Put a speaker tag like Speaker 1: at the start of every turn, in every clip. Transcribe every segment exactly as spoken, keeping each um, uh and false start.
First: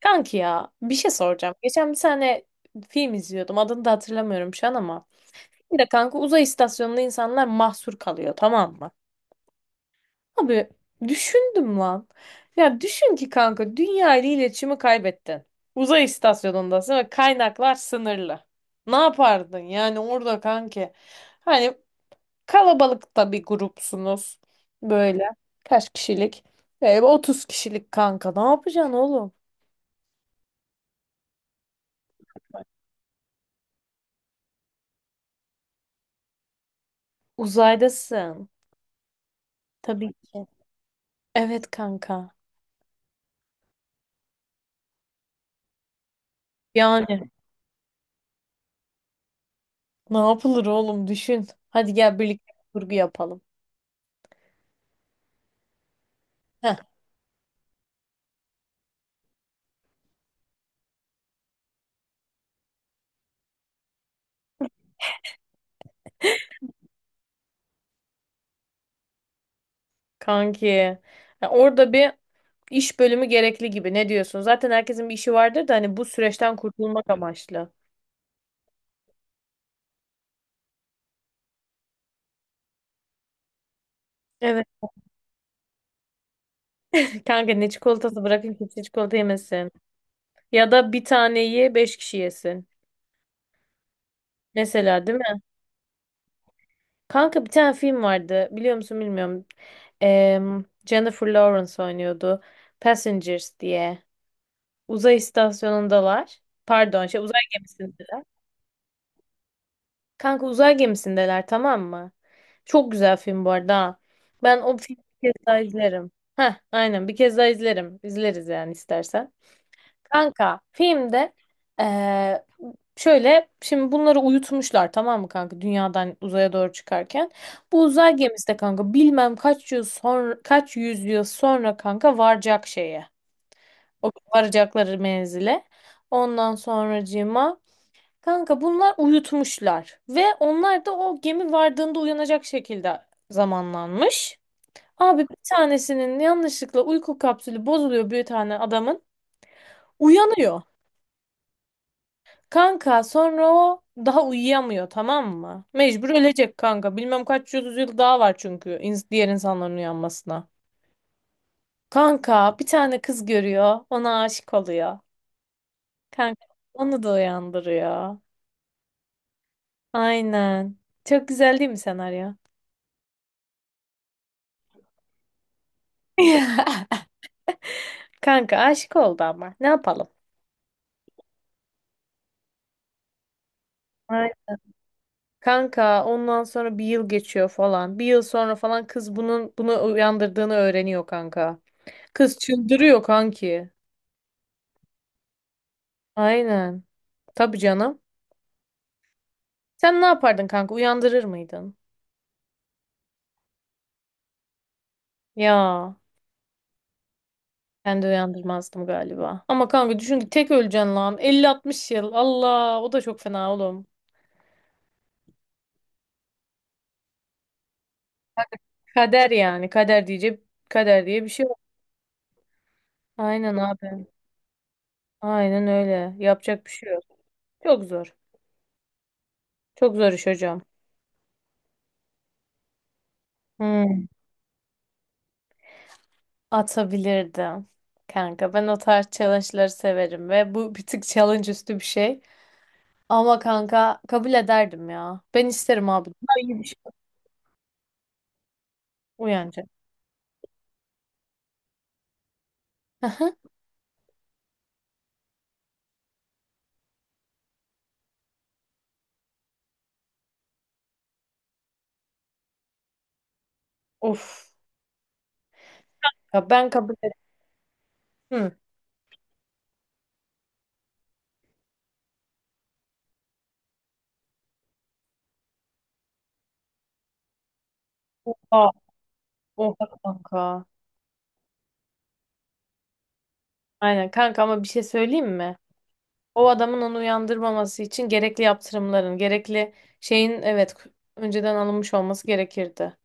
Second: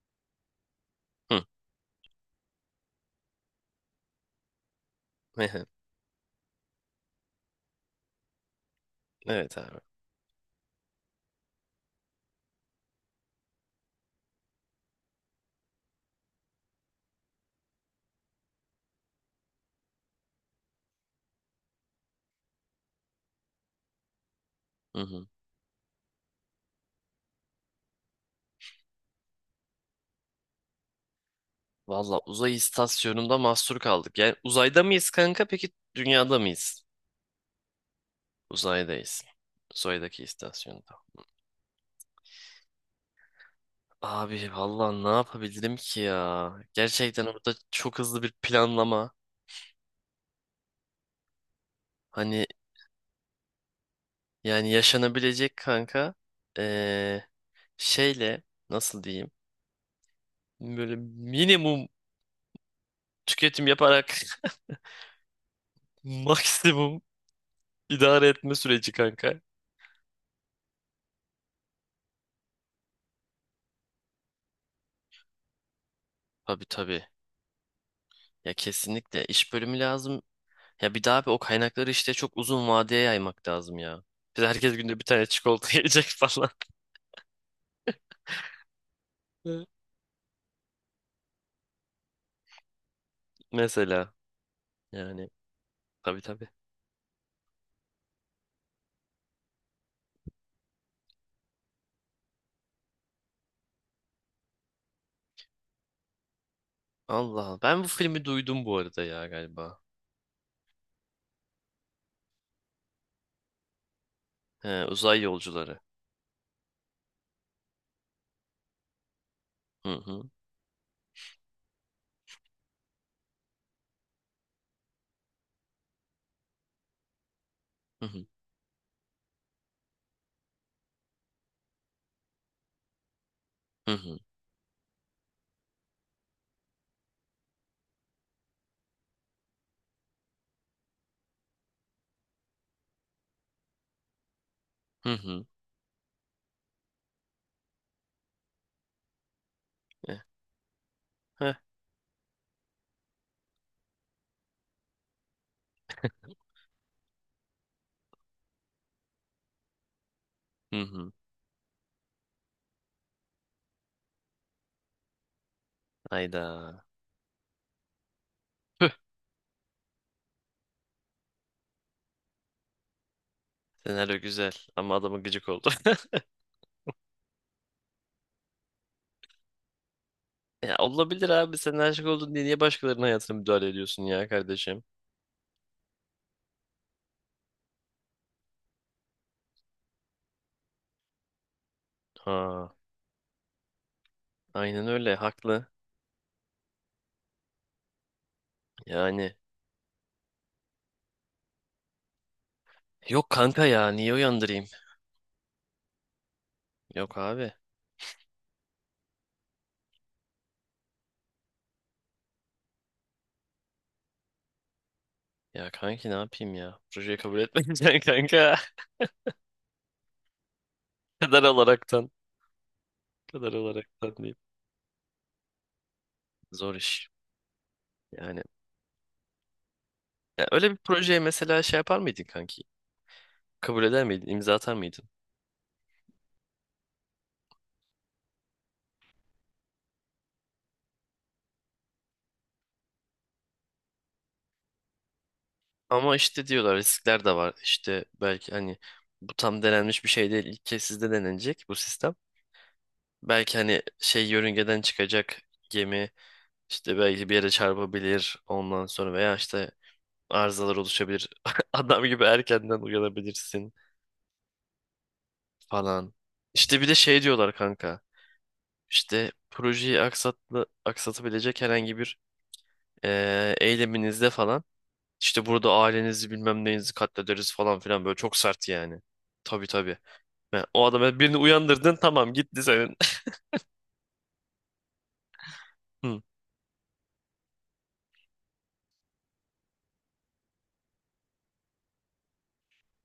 Speaker 1: Kanki ya bir şey
Speaker 2: Hı.
Speaker 1: soracağım. Geçen bir tane film izliyordum. Adını da hatırlamıyorum şu an ama. Bir de kanka uzay istasyonunda insanlar mahsur kalıyor, tamam mı?
Speaker 2: Evet abi.
Speaker 1: Abi düşündüm lan. Ya düşün ki kanka dünya ile iletişimi kaybettin. Uzay istasyonundasın ve kaynaklar sınırlı. Ne yapardın yani orada kanki? Hani kalabalıkta bir grupsunuz
Speaker 2: Hı hı.
Speaker 1: böyle. Kaç kişilik? E, otuz kişilik kanka, ne yapacaksın oğlum?
Speaker 2: Valla uzay istasyonunda mahsur kaldık. Yani uzayda mıyız kanka? Peki dünyada mıyız?
Speaker 1: Uzaydasın.
Speaker 2: Uzaydayız.
Speaker 1: Tabii
Speaker 2: Uzaydaki
Speaker 1: ki.
Speaker 2: istasyonda.
Speaker 1: Evet kanka.
Speaker 2: Abi valla ne yapabilirim ki ya?
Speaker 1: Yani
Speaker 2: Gerçekten orada çok hızlı bir planlama.
Speaker 1: ne yapılır oğlum, düşün. Hadi gel
Speaker 2: Hani
Speaker 1: birlikte bir kurgu yapalım.
Speaker 2: yani yaşanabilecek kanka.
Speaker 1: Heh,
Speaker 2: Ee, şeyle nasıl diyeyim? Böyle minimum tüketim yaparak maksimum idare etme süreci kanka.
Speaker 1: kanki. Ya orada bir iş bölümü gerekli gibi. Ne diyorsun? Zaten herkesin bir işi vardır da hani bu süreçten
Speaker 2: Tabii, tabii.
Speaker 1: kurtulmak amaçlı.
Speaker 2: Ya kesinlikle iş bölümü lazım. Ya bir daha abi o kaynakları işte çok uzun vadeye yaymak lazım ya. Biz
Speaker 1: Evet.
Speaker 2: herkes günde bir tane çikolata yiyecek falan.
Speaker 1: Kanka ne çikolatası, bırakın kimse çikolata
Speaker 2: Evet.
Speaker 1: yemesin. Ya da bir taneyi beş kişi yesin.
Speaker 2: Mesela
Speaker 1: Mesela, değil
Speaker 2: yani,
Speaker 1: mi?
Speaker 2: tabii, tabii.
Speaker 1: Kanka bir tane film vardı. Biliyor musun bilmiyorum. Em, Jennifer Lawrence oynuyordu. Passengers diye. Uzay istasyonundalar. Pardon, şey, uzay
Speaker 2: Allah Allah. Ben bu
Speaker 1: gemisindeler.
Speaker 2: filmi duydum bu arada ya galiba.
Speaker 1: Kanka uzay gemisindeler, tamam mı? Çok güzel film bu arada. Ha. Ben
Speaker 2: He,
Speaker 1: o filmi
Speaker 2: uzay
Speaker 1: bir kez daha
Speaker 2: yolcuları.
Speaker 1: izlerim. Heh, aynen, bir kez daha izlerim. İzleriz yani istersen.
Speaker 2: Hı hı.
Speaker 1: Kanka filmde eee, şöyle, şimdi bunları uyutmuşlar tamam mı kanka, dünyadan uzaya doğru çıkarken. Bu
Speaker 2: Hı
Speaker 1: uzay
Speaker 2: hı.
Speaker 1: gemisi de kanka bilmem kaç yıl sonra, kaç yüzyıl sonra kanka varacak şeye.
Speaker 2: Hı
Speaker 1: O
Speaker 2: hı.
Speaker 1: varacakları menzile. Ondan sonracığıma kanka bunlar uyutmuşlar ve onlar da o gemi vardığında uyanacak şekilde zamanlanmış.
Speaker 2: Hı
Speaker 1: Abi bir
Speaker 2: hı.
Speaker 1: tanesinin yanlışlıkla uyku kapsülü bozuluyor, bir tane adamın.
Speaker 2: Eh,
Speaker 1: Uyanıyor.
Speaker 2: heh,
Speaker 1: Kanka sonra o daha uyuyamıyor, tamam mı? Mecbur ölecek kanka. Bilmem kaç yüz yıl daha var çünkü ins- diğer insanların uyanmasına.
Speaker 2: hı hı.
Speaker 1: Kanka bir tane kız görüyor. Ona aşık oluyor. Kanka
Speaker 2: Hayda.
Speaker 1: onu da uyandırıyor.
Speaker 2: Püh,
Speaker 1: Aynen. Çok güzel değil mi senaryo?
Speaker 2: senaryo güzel ama adamı gıcık oldu.
Speaker 1: Kanka aşık oldu ama. Ne yapalım?
Speaker 2: Ya olabilir abi, sen aşık oldun diye niye başkalarının hayatına müdahale ediyorsun
Speaker 1: Ay,
Speaker 2: ya kardeşim?
Speaker 1: kanka ondan sonra bir yıl geçiyor falan. Bir yıl sonra falan kız bunun bunu uyandırdığını öğreniyor kanka. Kız
Speaker 2: Ha,
Speaker 1: çıldırıyor kanki.
Speaker 2: aynen öyle, haklı.
Speaker 1: Aynen. Tabii canım.
Speaker 2: Yani
Speaker 1: Sen ne yapardın kanka? Uyandırır mıydın?
Speaker 2: yok kanka, ya niye uyandırayım?
Speaker 1: Ya
Speaker 2: Yok abi.
Speaker 1: ben de uyandırmazdım galiba. Ama kanka düşün ki tek öleceksin lan. Elli altmış yıl. Allah, o da çok fena oğlum.
Speaker 2: Ya kanki ne yapayım ya? Projeyi kabul etmeyeceksin kanka.
Speaker 1: Kader yani. Kader diyecek. Kader diye bir
Speaker 2: Kadar
Speaker 1: şey yok.
Speaker 2: olaraktan. Kadar
Speaker 1: Aynen abi.
Speaker 2: olaraktan diyeyim.
Speaker 1: Aynen öyle. Yapacak bir
Speaker 2: Zor
Speaker 1: şey yok.
Speaker 2: iş.
Speaker 1: Çok zor.
Speaker 2: Yani,
Speaker 1: Çok zor iş
Speaker 2: ya
Speaker 1: hocam.
Speaker 2: öyle bir projeye mesela şey yapar mıydın kanki? Kabul eder
Speaker 1: Hmm.
Speaker 2: miydin? İmza atar mıydın?
Speaker 1: Atabilirdim. Kanka ben o tarz challenge'ları severim ve bu bir tık challenge üstü bir şey. Ama kanka kabul ederdim ya. Ben isterim abi.
Speaker 2: Ama
Speaker 1: Daha
Speaker 2: işte
Speaker 1: iyi bir şey.
Speaker 2: diyorlar, riskler de var. İşte belki hani bu tam
Speaker 1: Uyanacak.
Speaker 2: denenmiş bir şey değil. İlk kez sizde denenecek bu sistem.
Speaker 1: Aha.
Speaker 2: Belki hani şey, yörüngeden çıkacak gemi, işte belki bir yere çarpabilir ondan sonra, veya işte arızalar oluşabilir. Adam gibi erkenden uyanabilirsin
Speaker 1: Of.
Speaker 2: falan.
Speaker 1: Ya ben
Speaker 2: İşte bir
Speaker 1: kabul
Speaker 2: de şey diyorlar kanka.
Speaker 1: ettim.
Speaker 2: İşte projeyi aksatlı, aksatabilecek herhangi bir eee, eyleminizde falan. İşte burada ailenizi bilmem neyinizi katlederiz falan filan, böyle çok
Speaker 1: Oha.
Speaker 2: sert yani. Tabii,
Speaker 1: Oha
Speaker 2: tabii.
Speaker 1: kanka.
Speaker 2: Ben, o adamı, birini uyandırdın, tamam, gitti senin.
Speaker 1: Aynen kanka, ama bir şey söyleyeyim mi?
Speaker 2: Hı,
Speaker 1: O adamın onu uyandırmaması için gerekli yaptırımların, gerekli şeyin, evet, önceden alınmış olması gerekirdi.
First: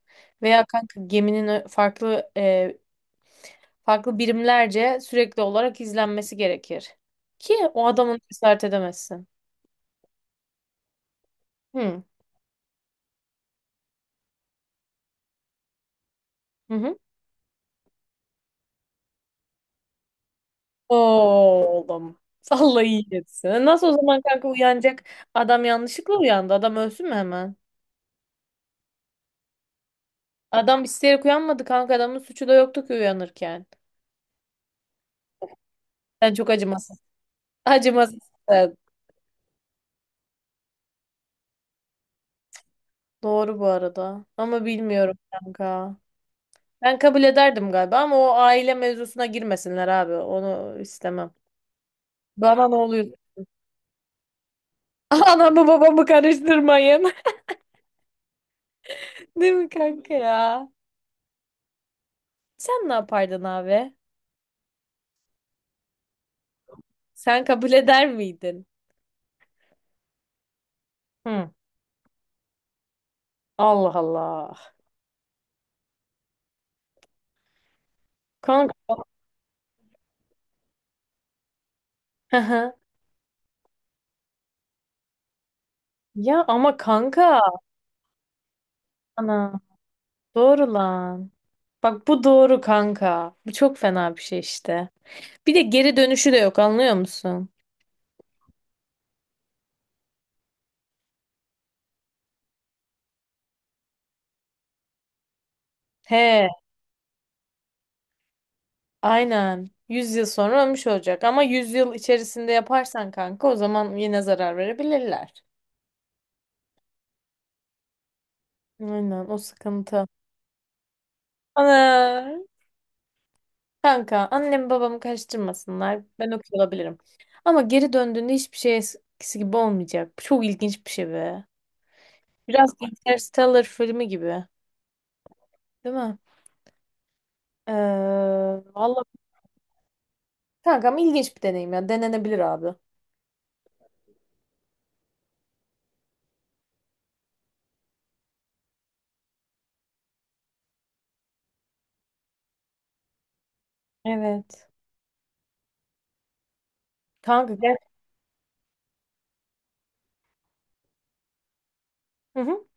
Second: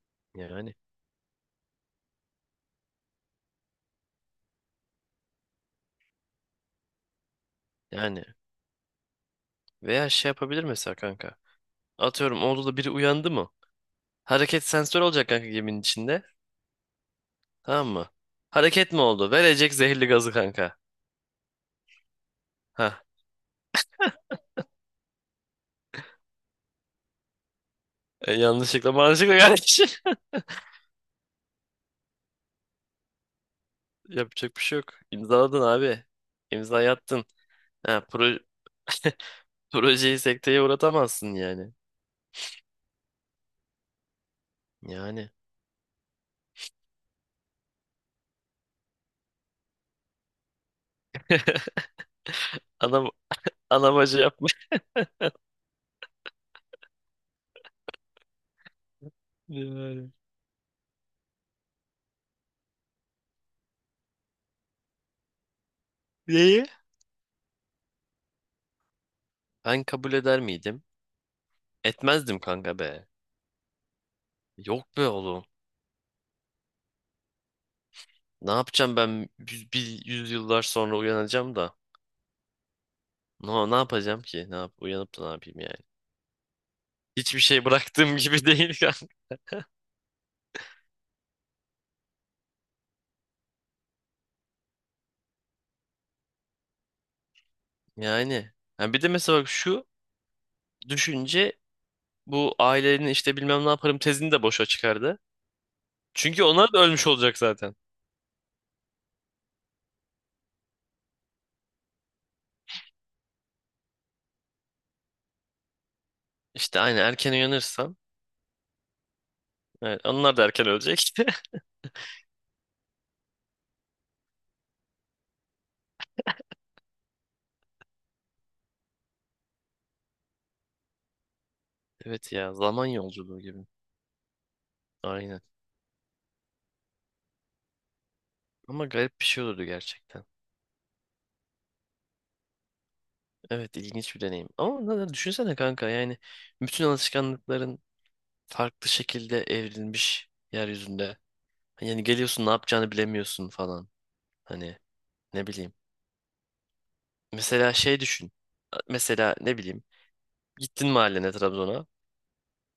Speaker 1: Veya
Speaker 2: Yani
Speaker 1: kanka geminin ö- farklı, e, farklı birimlerce sürekli olarak izlenmesi gerekir. Ki o adamın
Speaker 2: yani
Speaker 1: cesaret edemezsin.
Speaker 2: veya şey yapabilir mesela kanka.
Speaker 1: Hı.
Speaker 2: Atıyorum, oldu da biri uyandı mı? Hareket sensör olacak kanka geminin içinde.
Speaker 1: Hı hı.
Speaker 2: Tamam mı? Hareket mi oldu? Verecek zehirli gazı kanka.
Speaker 1: Oğlum. Allah
Speaker 2: Ha.
Speaker 1: iyi etsin. Nasıl o zaman kanka uyanacak? Adam yanlışlıkla uyandı. Adam ölsün mü hemen?
Speaker 2: E, yanlışlıkla manşıkla kardeş.
Speaker 1: Adam isteyerek uyanmadı kanka. Adamın suçu da yoktu ki uyanırken.
Speaker 2: Yapacak bir şey yok. İmzaladın abi.
Speaker 1: Sen çok
Speaker 2: İmzayı
Speaker 1: acımasız.
Speaker 2: attın. Ha,
Speaker 1: Acımasız.
Speaker 2: pro projeyi sekteye uğratamazsın yani.
Speaker 1: Doğru bu arada. Ama bilmiyorum
Speaker 2: Yani.
Speaker 1: kanka. Ben kabul ederdim galiba ama o aile mevzusuna girmesinler abi. Onu istemem. Bana ne oluyor?
Speaker 2: Ana, ana bacı yapmış.
Speaker 1: Anamı babamı karıştırmayın. Değil mi
Speaker 2: Yani.
Speaker 1: kanka ya? Sen ne yapardın abi?
Speaker 2: Neyi?
Speaker 1: Sen kabul eder miydin?
Speaker 2: Ben kabul eder miydim?
Speaker 1: Hı.
Speaker 2: Etmezdim kanka be.
Speaker 1: Allah Allah.
Speaker 2: Yok be oğlum. Ne
Speaker 1: Kanka.
Speaker 2: yapacağım ben, yüz, bir yüzyıllar sonra uyanacağım da.
Speaker 1: Hı hı.
Speaker 2: No, ne yapacağım ki? Ne yap uyanıp da ne yapayım yani?
Speaker 1: Ya ama
Speaker 2: Hiçbir
Speaker 1: kanka.
Speaker 2: şey bıraktığım gibi değil kanka.
Speaker 1: Ana. Doğru lan. Bak, bu doğru kanka. Bu çok fena bir şey işte. Bir de geri dönüşü de yok, anlıyor musun?
Speaker 2: Yani. Ha, bir de mesela bak şu düşünce bu ailenin işte bilmem ne yaparım tezini de boşa çıkardı. Çünkü
Speaker 1: He,
Speaker 2: onlar da ölmüş olacak zaten.
Speaker 1: aynen. yüz yıl sonra ölmüş olacak ama yüz yıl içerisinde yaparsan kanka, o zaman yine zarar verebilirler.
Speaker 2: İşte aynı, erken uyanırsam.
Speaker 1: Aynen, o
Speaker 2: Evet,
Speaker 1: sıkıntı.
Speaker 2: onlar da erken ölecek.
Speaker 1: Ana, kanka annem babamı karıştırmasınlar. Ben okuyor olabilirim. Ama geri döndüğünde hiçbir şey eskisi gibi olmayacak. Bu çok ilginç bir şey be.
Speaker 2: Evet ya,
Speaker 1: Biraz
Speaker 2: zaman yolculuğu
Speaker 1: Interstellar
Speaker 2: gibi.
Speaker 1: filmi gibi.
Speaker 2: Aynen.
Speaker 1: Değil mi? Ee,
Speaker 2: Ama
Speaker 1: vallahi
Speaker 2: garip bir şey olurdu gerçekten.
Speaker 1: kanka ama ilginç bir deneyim ya. Denenebilir abi.
Speaker 2: Evet, ilginç bir deneyim. Ama neden, düşünsene kanka, yani bütün alışkanlıkların farklı şekilde evrilmiş yeryüzünde. Yani geliyorsun, ne yapacağını bilemiyorsun falan.
Speaker 1: Evet.
Speaker 2: Hani ne bileyim.
Speaker 1: Kanka
Speaker 2: Mesela
Speaker 1: gel.
Speaker 2: şey düşün. Mesela ne bileyim. Gittin mahallene, Trabzon'a.
Speaker 1: Hı hı.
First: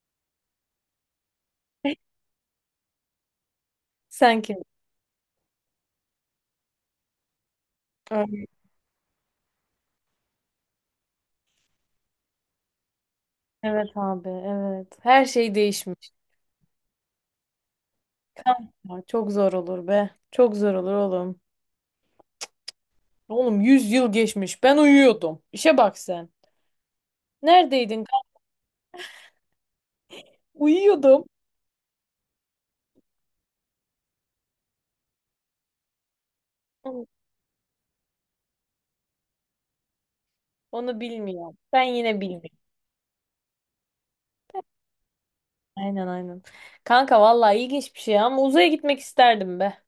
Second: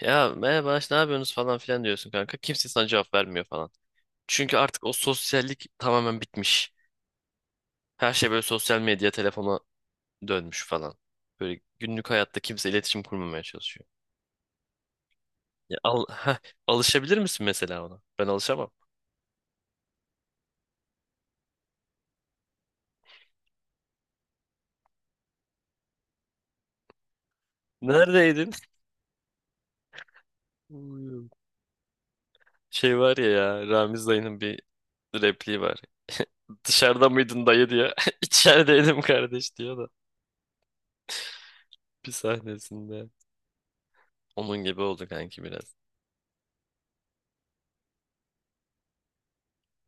Speaker 2: Ya merhaba işte, ne yapıyorsunuz falan filan diyorsun kanka. Kimse sana cevap vermiyor falan.
Speaker 1: Sen kim?
Speaker 2: Çünkü artık o sosyallik tamamen bitmiş. Her şey böyle sosyal medya, telefona dönmüş falan. Böyle günlük hayatta kimse iletişim kurmamaya çalışıyor.
Speaker 1: Evet abi, evet. Her şey
Speaker 2: Ya al,
Speaker 1: değişmiş.
Speaker 2: heh, alışabilir misin mesela ona? Ben alışamam.
Speaker 1: Kanka, çok zor olur be. Çok zor olur oğlum. Oğlum yüz yıl geçmiş. Ben uyuyordum. İşe bak sen. Neredeydin kanka?
Speaker 2: Neredeydin?
Speaker 1: Uyuyordum.
Speaker 2: Uyuyorum. Şey var ya, ya Ramiz dayının bir repliği var. Dışarıda mıydın dayı diyor. İçerideydim kardeş diyor da
Speaker 1: Onu bilmiyorum. Ben
Speaker 2: bir
Speaker 1: yine bilmiyorum.
Speaker 2: sahnesinde. Onun gibi oldu kanki biraz.
Speaker 1: Aynen, aynen. Kanka vallahi ilginç bir şey ama uzaya gitmek isterdim be.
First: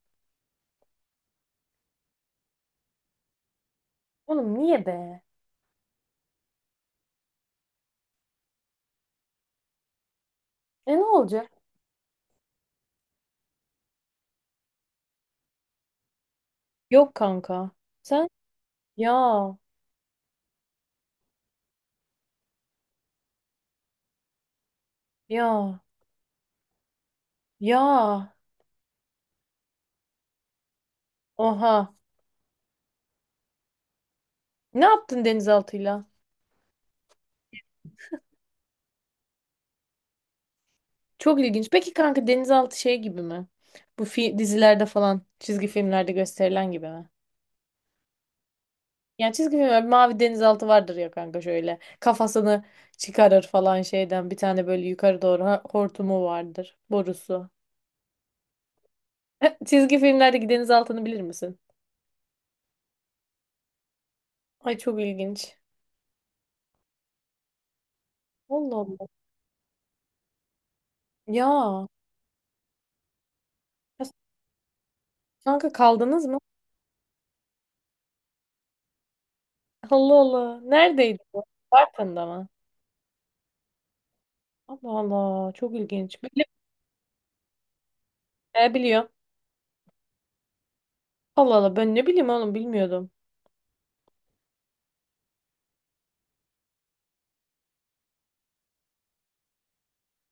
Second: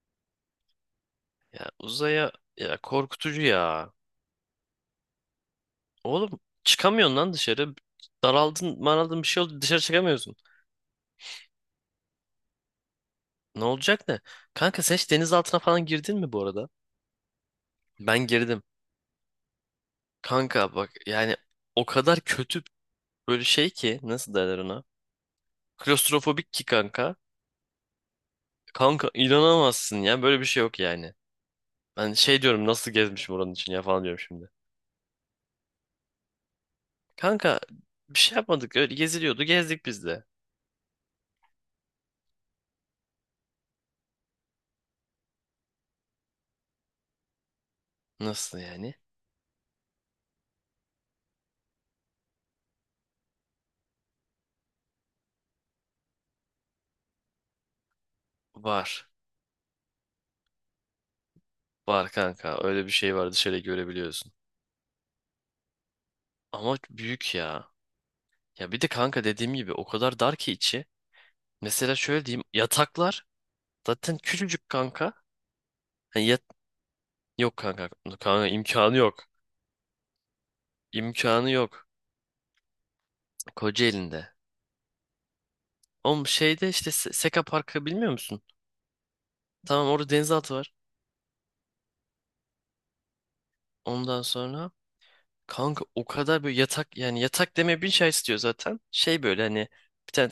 Speaker 2: Ya uzaya, ya korkutucu ya.
Speaker 1: Oğlum niye be?
Speaker 2: Oğlum çıkamıyorsun lan dışarı. Daraldın, maraldın, bir şey oldu, dışarı çıkamıyorsun.
Speaker 1: E ne olacak?
Speaker 2: Ne olacak, ne? Kanka sen hiç deniz altına falan girdin mi bu arada?
Speaker 1: Yok kanka.
Speaker 2: Ben
Speaker 1: Sen?
Speaker 2: girdim.
Speaker 1: Ya.
Speaker 2: Kanka bak yani, o kadar kötü, böyle şey ki, nasıl derler ona?
Speaker 1: Ya.
Speaker 2: Klostrofobik ki kanka.
Speaker 1: Ya.
Speaker 2: Kanka inanamazsın ya, böyle bir şey yok yani.
Speaker 1: Oha.
Speaker 2: Ben şey diyorum, nasıl gezmişim oranın için ya falan diyorum şimdi.
Speaker 1: Ne yaptın denizaltıyla?
Speaker 2: Kanka bir şey yapmadık, öyle geziliyordu, gezdik biz de.
Speaker 1: Çok ilginç. Peki kanka denizaltı şey gibi mi? Bu fi dizilerde falan, çizgi filmlerde gösterilen gibi mi?
Speaker 2: Nasıl yani?
Speaker 1: Yani çizgi filmler, bir mavi denizaltı vardır ya kanka, şöyle. Kafasını çıkarır falan şeyden. Bir tane böyle yukarı doğru ha- hortumu vardır. Borusu.
Speaker 2: Var.
Speaker 1: Çizgi filmlerdeki denizaltını bilir misin?
Speaker 2: Var kanka, öyle bir şey var, dışarı görebiliyorsun.
Speaker 1: Ay çok ilginç.
Speaker 2: Ama büyük ya. Ya
Speaker 1: Allah
Speaker 2: bir de
Speaker 1: Allah.
Speaker 2: kanka, dediğim gibi o kadar dar ki içi.
Speaker 1: Ya.
Speaker 2: Mesela şöyle diyeyim, yataklar
Speaker 1: Ya,
Speaker 2: zaten küçücük kanka.
Speaker 1: kanka kaldınız
Speaker 2: Hani
Speaker 1: mı?
Speaker 2: yat yok kanka. Kanka imkanı yok.
Speaker 1: Allah Allah. Neredeydi bu?
Speaker 2: İmkanı yok.
Speaker 1: Bartın'da mı?
Speaker 2: Kocaeli'nde.
Speaker 1: Allah Allah. Çok ilginç.
Speaker 2: Oğlum
Speaker 1: Bilim
Speaker 2: şeyde işte, Se- Seka Parkı bilmiyor musun?
Speaker 1: ne biliyor?
Speaker 2: Tamam, orada denizaltı var.
Speaker 1: Allah Allah. Ben ne bileyim oğlum, bilmiyordum.
Speaker 2: Ondan sonra kanka o kadar böyle, yatak yani, yatak demeye bin şey istiyor zaten. Şey böyle hani bir tane,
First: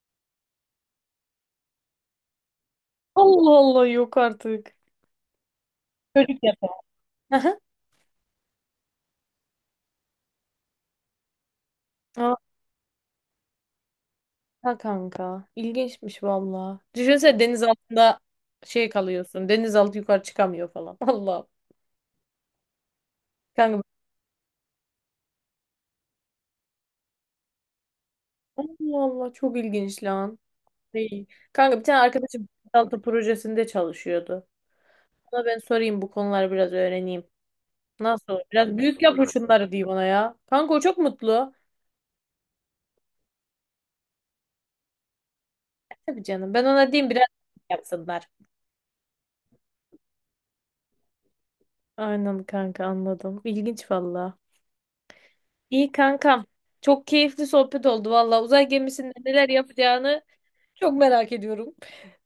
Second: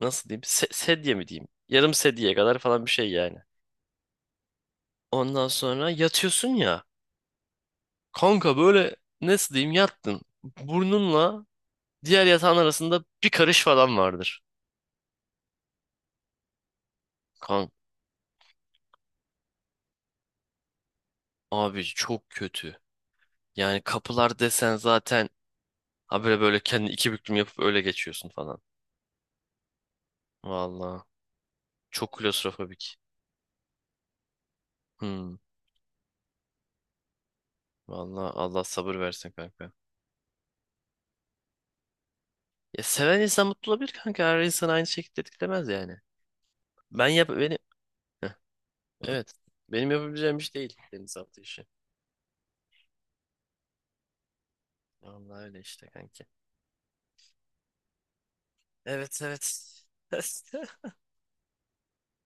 Speaker 2: nasıl diyeyim, se- sedye mi diyeyim? Yarım sedyeye kadar falan bir şey yani.
Speaker 1: Allah Allah, yok artık.
Speaker 2: Ondan sonra
Speaker 1: Çocuk
Speaker 2: yatıyorsun
Speaker 1: yap.
Speaker 2: ya.
Speaker 1: Aha.
Speaker 2: Kanka böyle, nasıl diyeyim, yattın. Burnunla diğer
Speaker 1: Aa,
Speaker 2: yatağın arasında bir karış falan vardır.
Speaker 1: ha kanka. İlginçmiş valla. Düşünsene, deniz
Speaker 2: Kanka
Speaker 1: altında şey kalıyorsun, denizaltı yukarı çıkamıyor falan. Allah.
Speaker 2: abi, çok kötü.
Speaker 1: Kanka
Speaker 2: Yani kapılar desen zaten, ha böyle böyle kendi, iki büklüm yapıp öyle geçiyorsun falan.
Speaker 1: Allah Allah, çok ilginç lan.
Speaker 2: Valla
Speaker 1: Değil. Kanka bir tane
Speaker 2: çok
Speaker 1: arkadaşım
Speaker 2: klostrofobik.
Speaker 1: denizaltı projesinde çalışıyordu.
Speaker 2: Hmm.
Speaker 1: Ona ben sorayım, bu konuları biraz öğreneyim. Nasıl
Speaker 2: Valla
Speaker 1: olur?
Speaker 2: Allah
Speaker 1: Biraz
Speaker 2: sabır
Speaker 1: büyük yap
Speaker 2: versin
Speaker 1: şunları
Speaker 2: kanka.
Speaker 1: diyeyim ona ya. Kanka o çok mutlu.
Speaker 2: Ya, seven insan mutlu olabilir kanka. Her insan aynı şekilde etkilemez yani.
Speaker 1: Tabii canım. Ben ona
Speaker 2: Ben
Speaker 1: diyeyim biraz
Speaker 2: yap benim,
Speaker 1: yapsınlar.
Speaker 2: heh, evet. Benim yapabileceğim iş değil deniz altı işi.
Speaker 1: Aynen kanka, anladım. İlginç valla.
Speaker 2: Vallahi öyle işte
Speaker 1: İyi
Speaker 2: kanki.
Speaker 1: kankam. Çok keyifli sohbet oldu valla. Uzay gemisinde
Speaker 2: Evet, evet.
Speaker 1: neler yapacağını çok merak ediyorum.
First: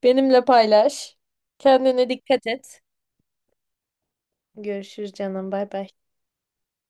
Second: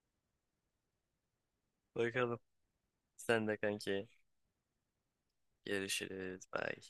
Speaker 1: Benimle paylaş. Kendine
Speaker 2: Bakalım.
Speaker 1: dikkat et.
Speaker 2: Sen de kanki.
Speaker 1: Görüşürüz canım. Bay bay.
Speaker 2: Görüşürüz. Bye.